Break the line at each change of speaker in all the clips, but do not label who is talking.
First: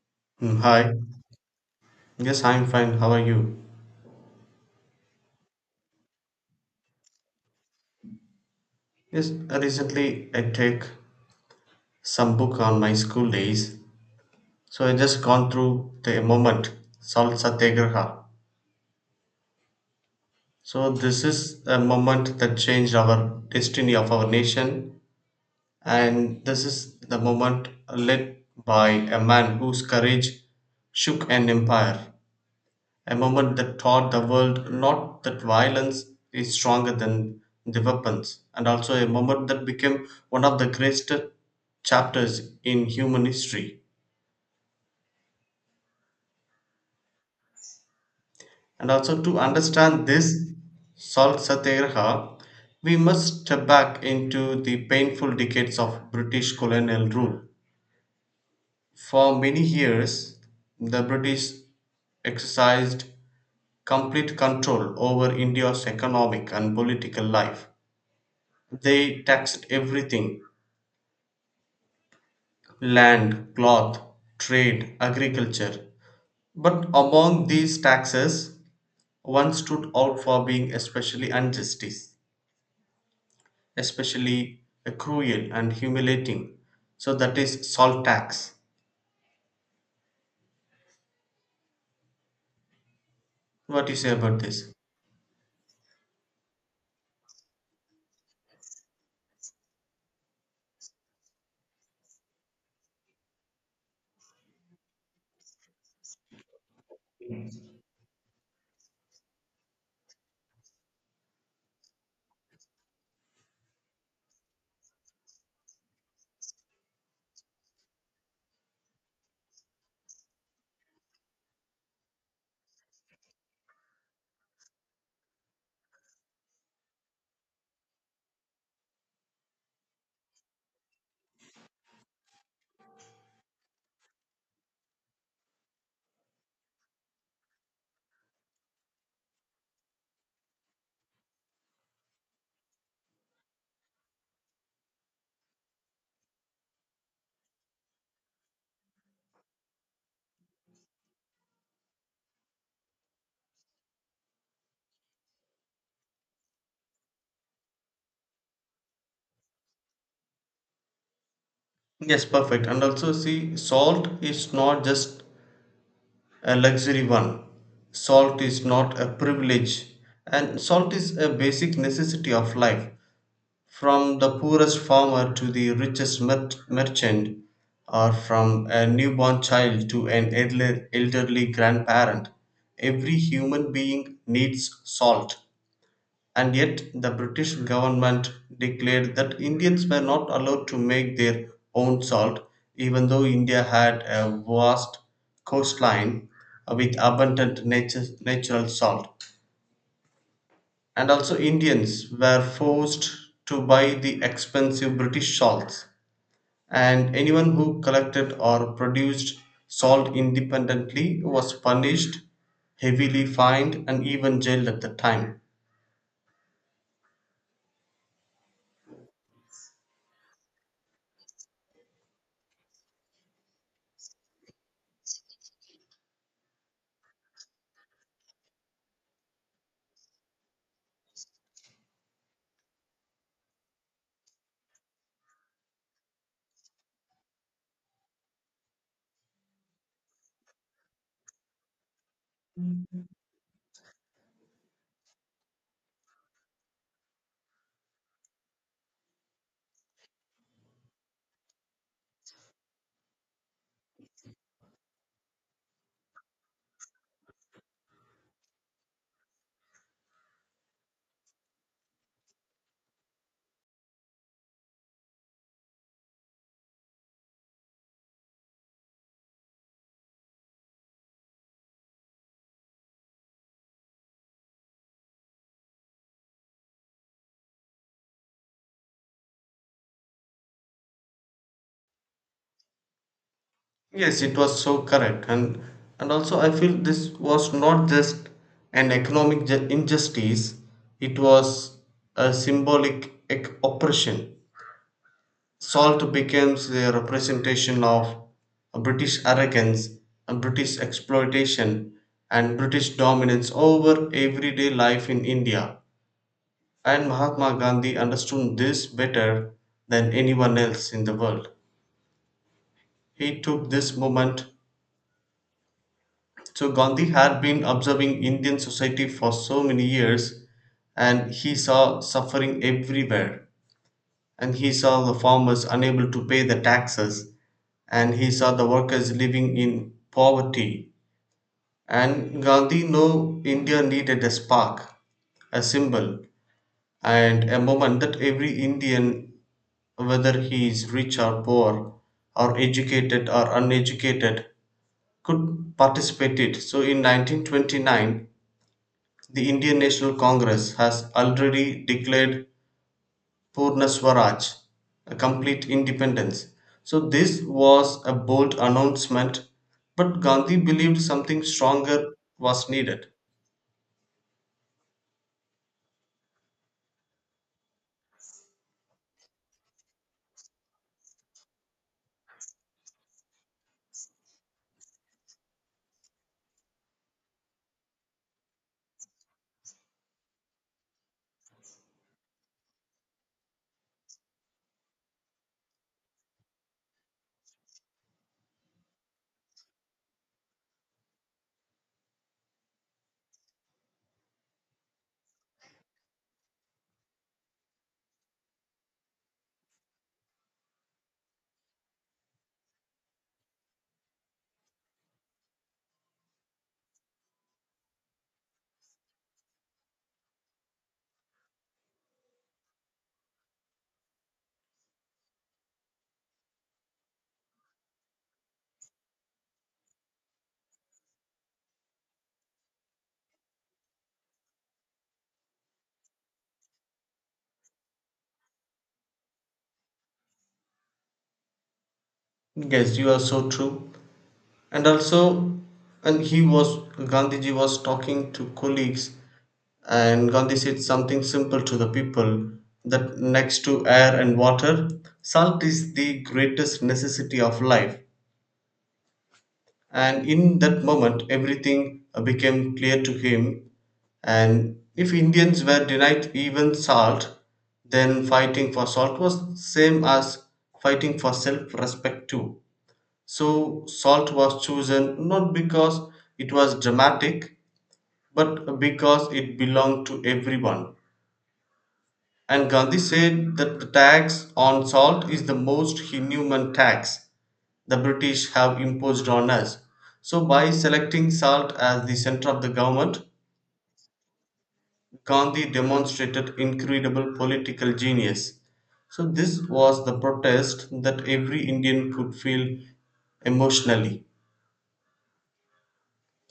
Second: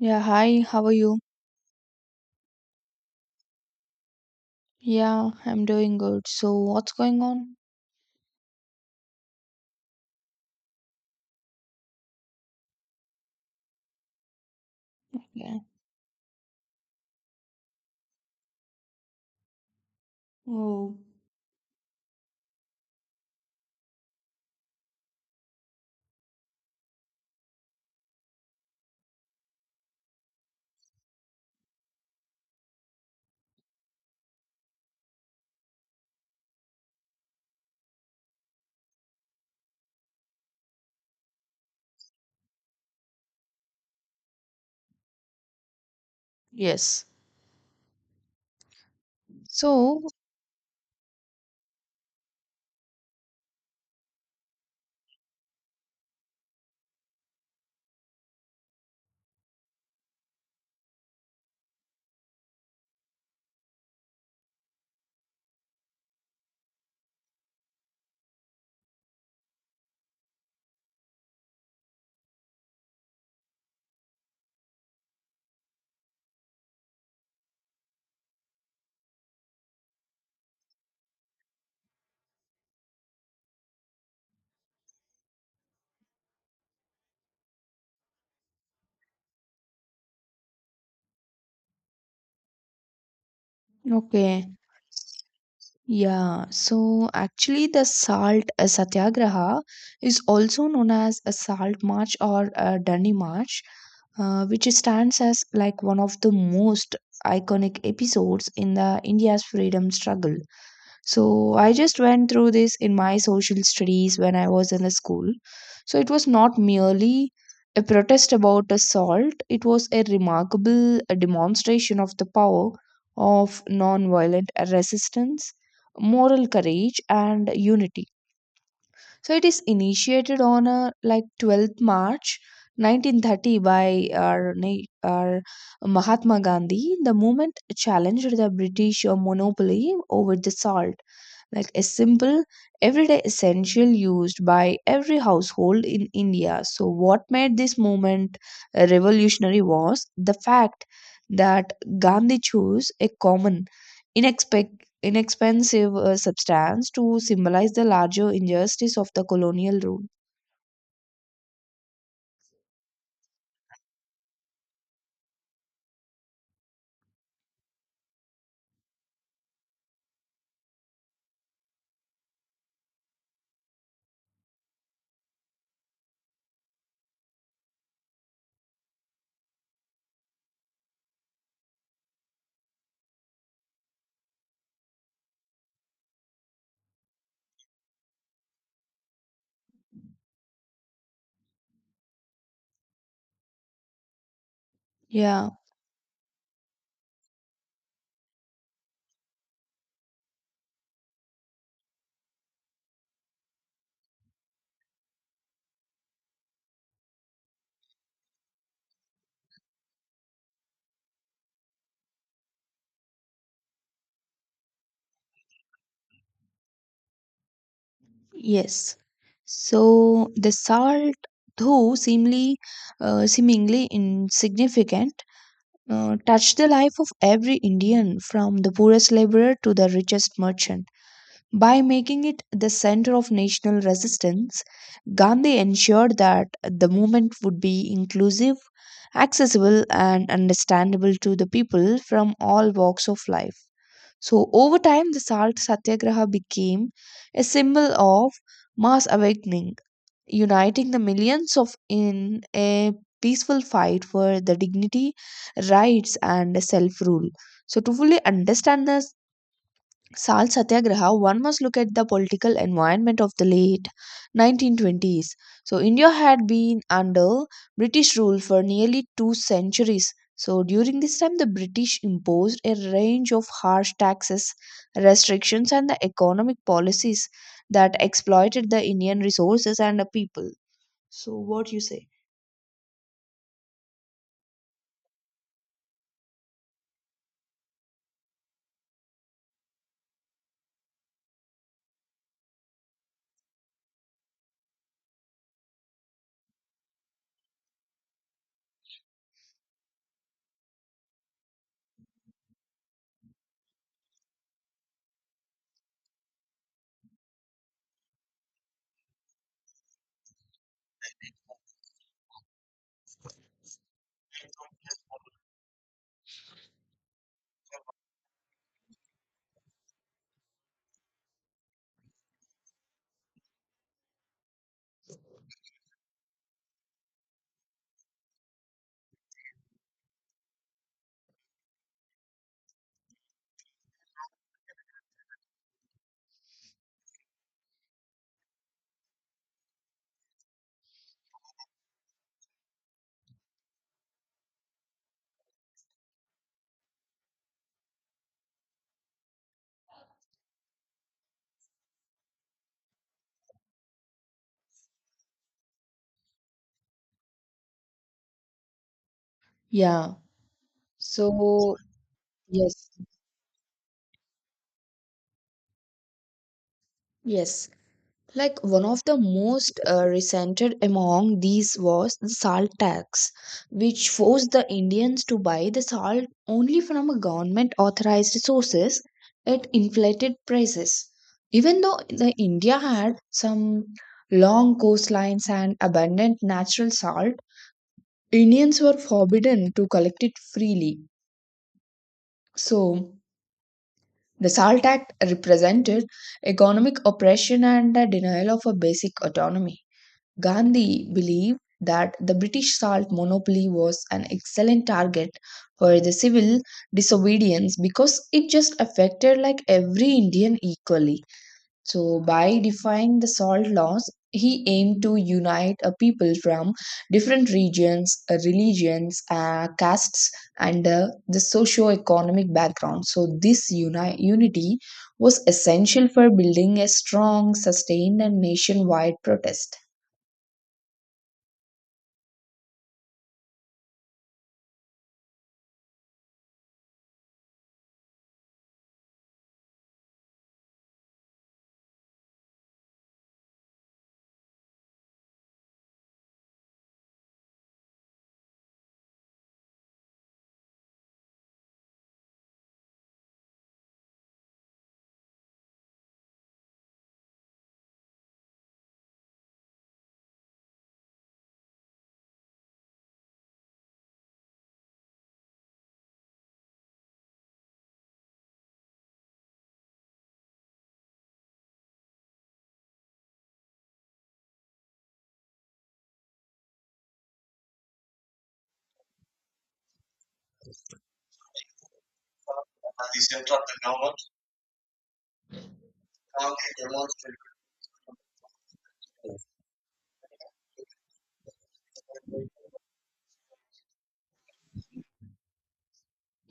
Yeah, hi, how are
Hi.
you?
Yes, I'm fine. How are you?
Yeah, I'm doing good. So, what's going on?
Yes, recently I take some book on my school days. So I just gone
Yeah.
through the moment, Salt Satyagraha. So
Oh,
this is a moment that changed our destiny of our nation, and this is the moment led by a man whose courage shook an empire. A moment that taught the world not that violence is stronger than the weapons, and also a moment that became one of the greatest chapters in human history.
yes.
And also to
So,
understand this Salt Satyagraha, we must step back into the painful decades of British colonial rule. For many years, the British exercised complete control over India's economic and political life. They taxed everything: land, cloth, trade, agriculture. But among these taxes, one stood out for being especially injustice, especially cruel and humiliating. So that is salt tax. What do you say about
okay.
this?
Yeah, so actually, the salt satyagraha is also known as a salt march or a Dandi march, which stands as like one of the most iconic episodes in the India's freedom struggle. So I just went through this in my social studies when I was in the school. So it was not merely a protest about assault, it was a remarkable demonstration of the power of nonviolent resistance, moral courage, and unity. So it is initiated on a like 12th March 1930 by our Mahatma Gandhi. The movement challenged the British monopoly over the salt like a simple everyday essential used by every household in India. So, what made this movement revolutionary was the fact that Gandhi chose a common, inexpensive substance to symbolize the larger injustice of the colonial rule.
Yes, perfect. And also, see, salt is not just a luxury one. Salt is not a privilege. And salt is a basic necessity of life. From the poorest farmer to the richest merchant, or from a newborn child to an elderly grandparent, every human being needs salt. And yet, the British government declared that Indians were not allowed to make their own salt, even though India had a vast
Yeah,
coastline with abundant natural salt, and also Indians were forced to buy the expensive British salts, and anyone who collected or produced salt independently was punished, heavily fined, and even jailed at the time.
yes. So, the salt, though seemingly insignificant, touched the life of every Indian from the poorest laborer to the richest merchant. By making it the center of national resistance, Gandhi ensured that the movement would be inclusive, accessible, and understandable to the people from all walks of life. So, over time, the salt satyagraha became a symbol of mass awakening uniting the millions of in a peaceful fight for the dignity, rights, and self rule. So, to fully understand the Salt Satyagraha, one must look at the political environment of the late 1920s. So, India had been under British rule for nearly two centuries. So, during this time, the British imposed a range of harsh taxes, restrictions, and the economic policies that exploited the Indian resources and the people. So what you say?
Yes, it was so correct, and also I feel this was not just an economic injustice; it was a symbolic oppression. Salt becomes a representation of British arrogance, British exploitation, and British dominance over everyday life in India. And Mahatma Gandhi understood this better than anyone else in the world. He took this moment. So, Gandhi had been observing Indian society for so many years, and he saw suffering everywhere. And he saw the farmers unable to pay the taxes, and he saw the workers living in poverty. And Gandhi knew India needed a spark, a symbol, and a moment that every Indian, whether he is rich or poor, or educated or uneducated, could participate in. So in 1929, the Indian National Congress has already declared Purna Swaraj, a complete independence. So, this was a bold announcement,
Yeah.
but Gandhi believed something
So,
stronger was
yes,
needed.
yes. Like one of the most resented among these was the salt tax, which forced the Indians to buy the salt only from a government authorized sources at inflated prices. Even though the India had some long coastlines and abundant natural salt, Indians were forbidden to collect it freely. So, the SALT Act represented economic oppression and a denial of a basic autonomy. Gandhi believed that the British salt monopoly was an excellent target for the civil disobedience because it just affected like every Indian equally. So, by defying the salt laws, he aimed to unite a people from different regions, religions, castes, and the socio-economic background. So, this unity was essential for building a strong, sustained, and nationwide protest.
Yes, you are so true. And also, Gandhiji was talking to colleagues, and Gandhi said something simple to the people that next to air and water, salt is the greatest necessity of life. And in that moment everything became clear to him, and if Indians were denied even salt, then fighting for salt was same as fighting for self respect too. So salt was chosen not because it was dramatic, but because it belonged to everyone. And Gandhi said that the tax on salt is the most inhuman tax the British have imposed on us. So, by selecting salt as the center of the government, Gandhi demonstrated incredible political genius. So, this was the protest that every Indian could feel emotionally.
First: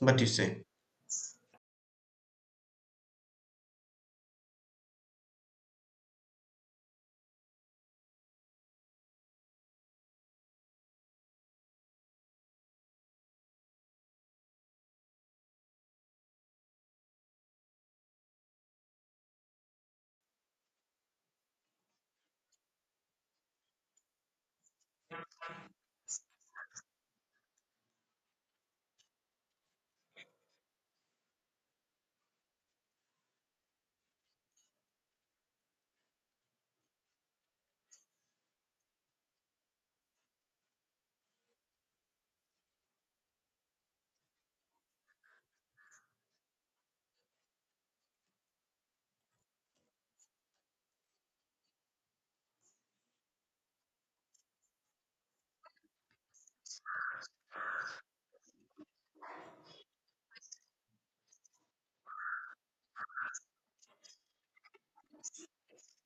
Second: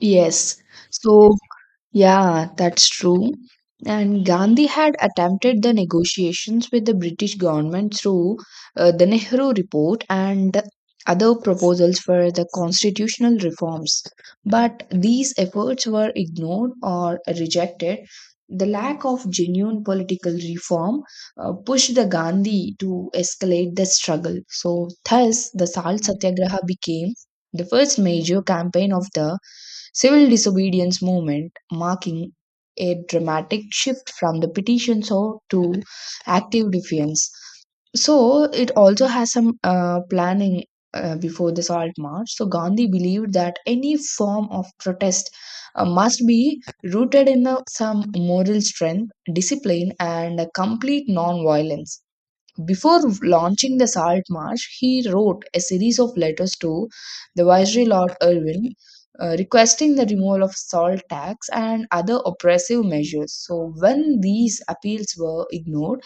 What you
Yes.
say?
So, Yeah, that's true. And Gandhi had attempted the negotiations with the British government through the Nehru Report and other proposals for the constitutional reforms. But these efforts were ignored or rejected. The lack of genuine political reform pushed the Gandhi to escalate the struggle. So, thus, the Salt Satyagraha became the first major campaign of the civil disobedience movement, marking a dramatic shift from the petition so to active defiance. So it also has some planning before the salt march. So Gandhi believed that any form of protest must be rooted in some moral strength, discipline, and a complete non-violence. Before launching the Salt March, he wrote a series of letters to the Viceroy Lord Irwin requesting the removal of salt tax and other oppressive measures. So, when these appeals were ignored,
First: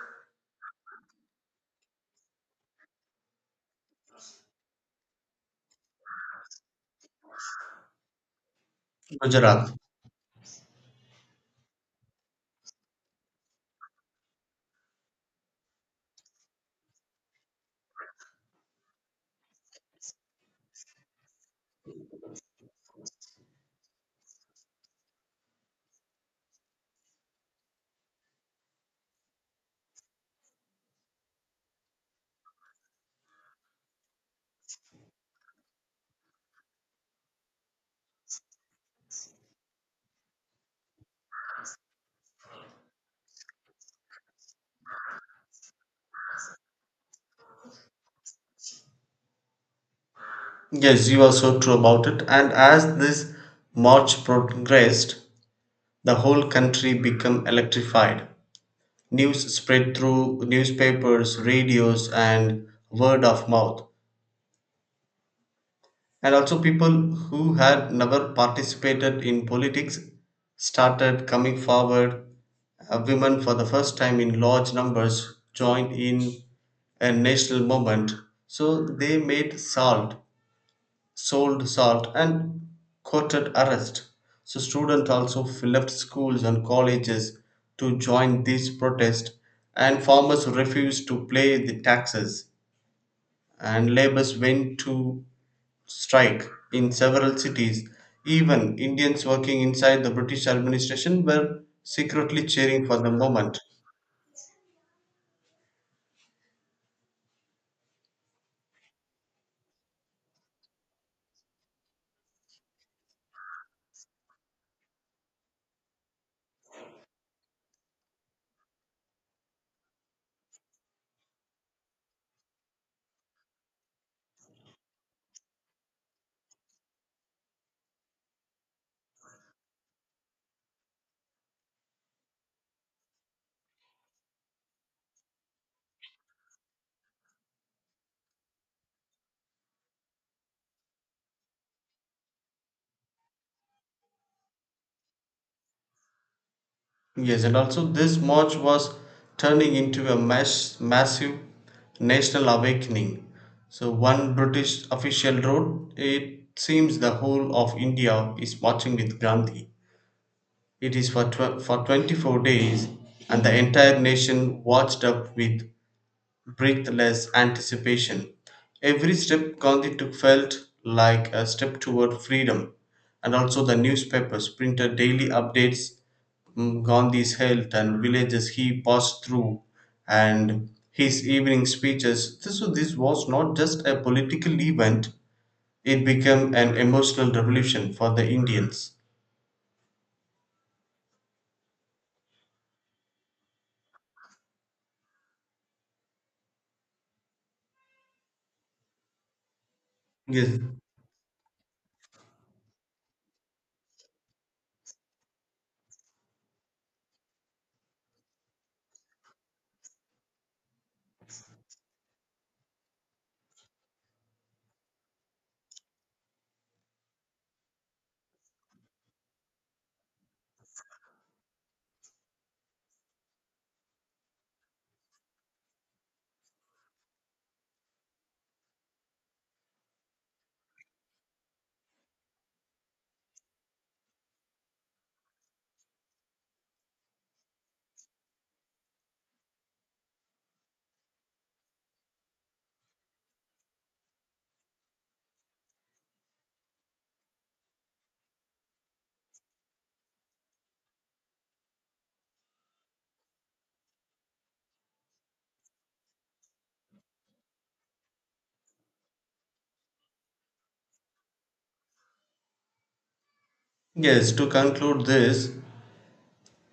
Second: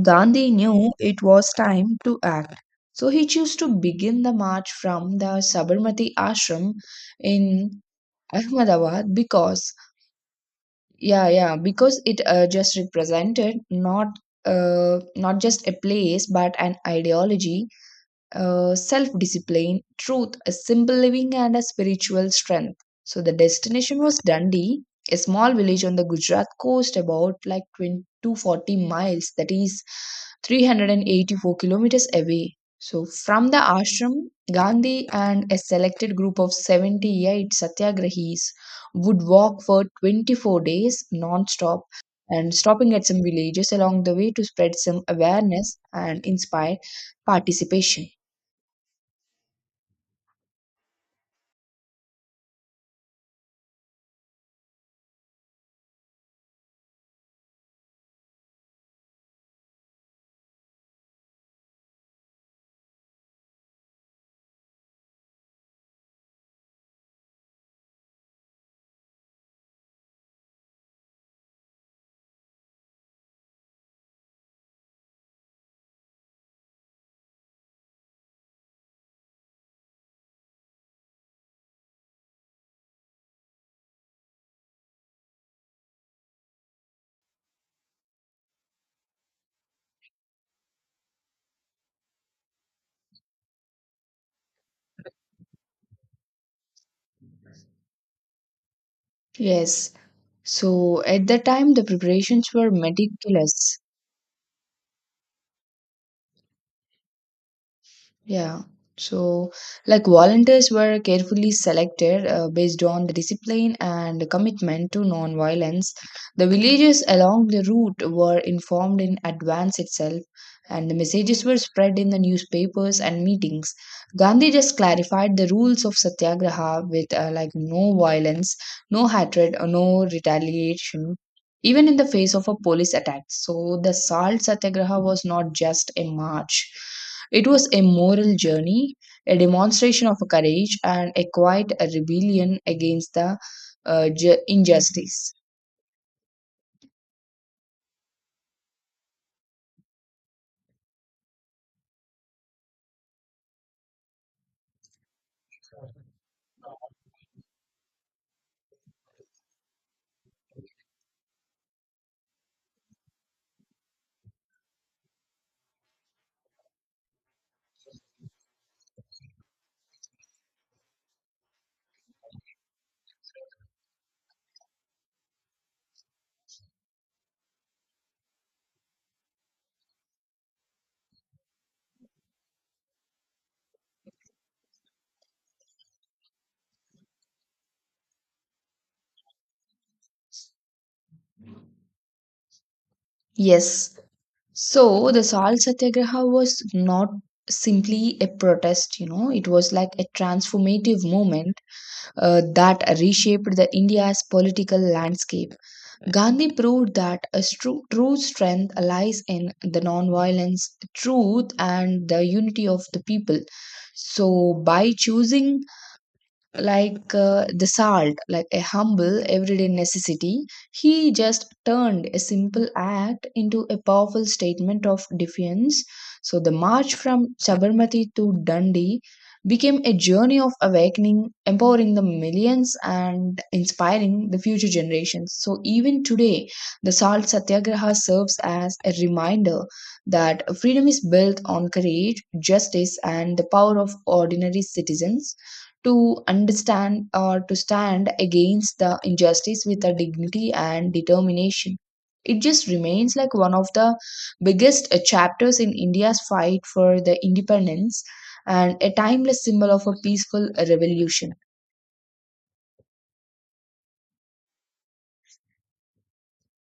Gandhi knew it was time to act. So, he chose to begin the march from the Sabarmati Ashram in Ahmedabad
Gujarat.
because yeah because it just represented not just a place but an ideology, self discipline, truth, a simple living, and a spiritual strength. So the destination was Dundee, a small village on the Gujarat coast, about like 240 miles, that is 384 kilometers away. So from the ashram, Gandhi and a selected group of 78 satyagrahis would walk for 24 days non-stop and stopping at some villages along the way to spread some awareness and inspire participation.
Yes, you are so true about it. And as this march progressed, the whole country became electrified. News spread through newspapers, radios, and word of mouth. And also, people who had never participated in politics started coming forward. Women, for the first time in large numbers, joined in a national movement. So they made salt, sold salt, and courted arrest. So students also left schools and colleges to join these protests, and farmers refused to pay the taxes, and laborers went to strike in several cities. Even Indians working
Yes.
inside the British
So
administration
at that
were
time, the
secretly
preparations were
cheering for the movement.
meticulous. Yeah. So, like volunteers were carefully selected based on the discipline and the commitment to non-violence. The villages along the route were informed in advance itself, and the messages were spread in the newspapers and meetings. Gandhi just clarified the rules of satyagraha with like no violence, no hatred, or no retaliation. Even in the face of a police attack. So the salt satyagraha was not just a march. It was a moral journey, a demonstration of courage, and a quiet rebellion against the injustice.
Yes, and also this march was turning into a massive national awakening. So, one British official wrote, It seems the whole of India is marching with Gandhi. It is for 24 days, and the entire nation watched up with breathless anticipation. Every step Gandhi took felt like a step toward freedom, and also the newspapers printed daily updates, Gandhi's health and villages he passed through, and his evening speeches. So this was not just a political event, it became an emotional revolution for the Indians.
Yes, so the Salt Satyagraha was not simply a protest, you know, it was like a
Yes.
transformative movement that reshaped the India's political landscape. Gandhi proved that a true strength lies in the non-violence, truth, and the unity of the people. So, by choosing the salt, like a humble everyday necessity, he just turned a simple act into a powerful statement of defiance. So the march from Sabarmati to Dundee became a journey of awakening, empowering the millions and inspiring the future generations. So even today, the Salt Satyagraha serves as a reminder that freedom is built on courage, justice, and the power of ordinary citizens to understand or to stand against the injustice with a dignity and determination. It just remains like one of the biggest chapters in India's fight for the independence and a timeless symbol of a peaceful revolution.
Yes, to conclude this,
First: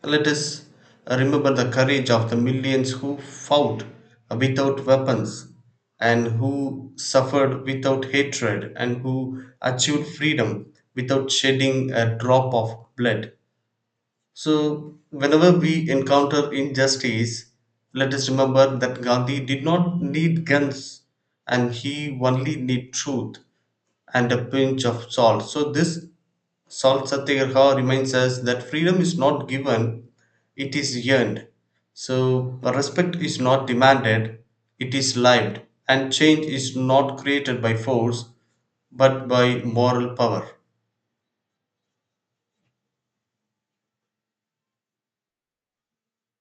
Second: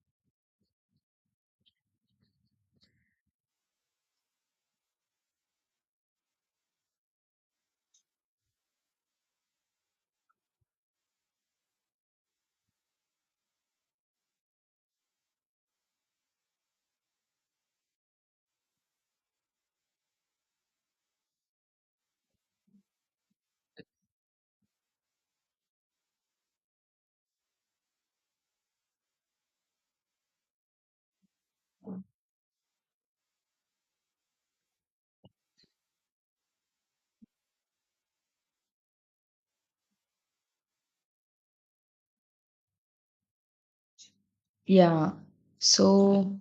let us remember the courage of the millions who fought without weapons, and who suffered without hatred, and who achieved freedom without shedding a drop of blood. So, whenever we encounter injustice, let us remember that Gandhi did not need guns, and he only needed truth and a pinch of salt. So, this Salt Satyagraha reminds us that freedom is not given, it is yearned. So, respect is not demanded, it is lived. And change is not created by force, but by moral power.
Yeah. So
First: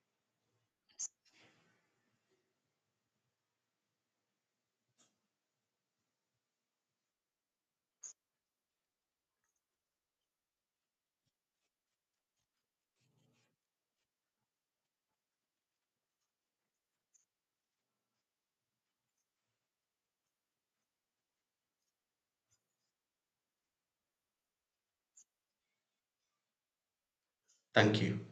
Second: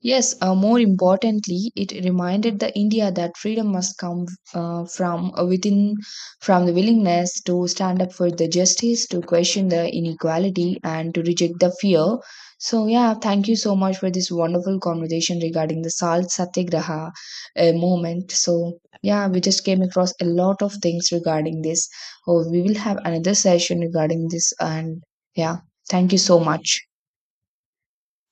Yes, more importantly, it reminded the India that freedom must come from within, from the willingness to stand up for the justice, to question the inequality, and to reject the fear. So, yeah, thank you so much for this wonderful conversation regarding the Salt Satyagraha movement. So, yeah, we just came across a lot of things regarding this. Oh, we will have another session regarding this, and yeah, thank you so much.
Thank you.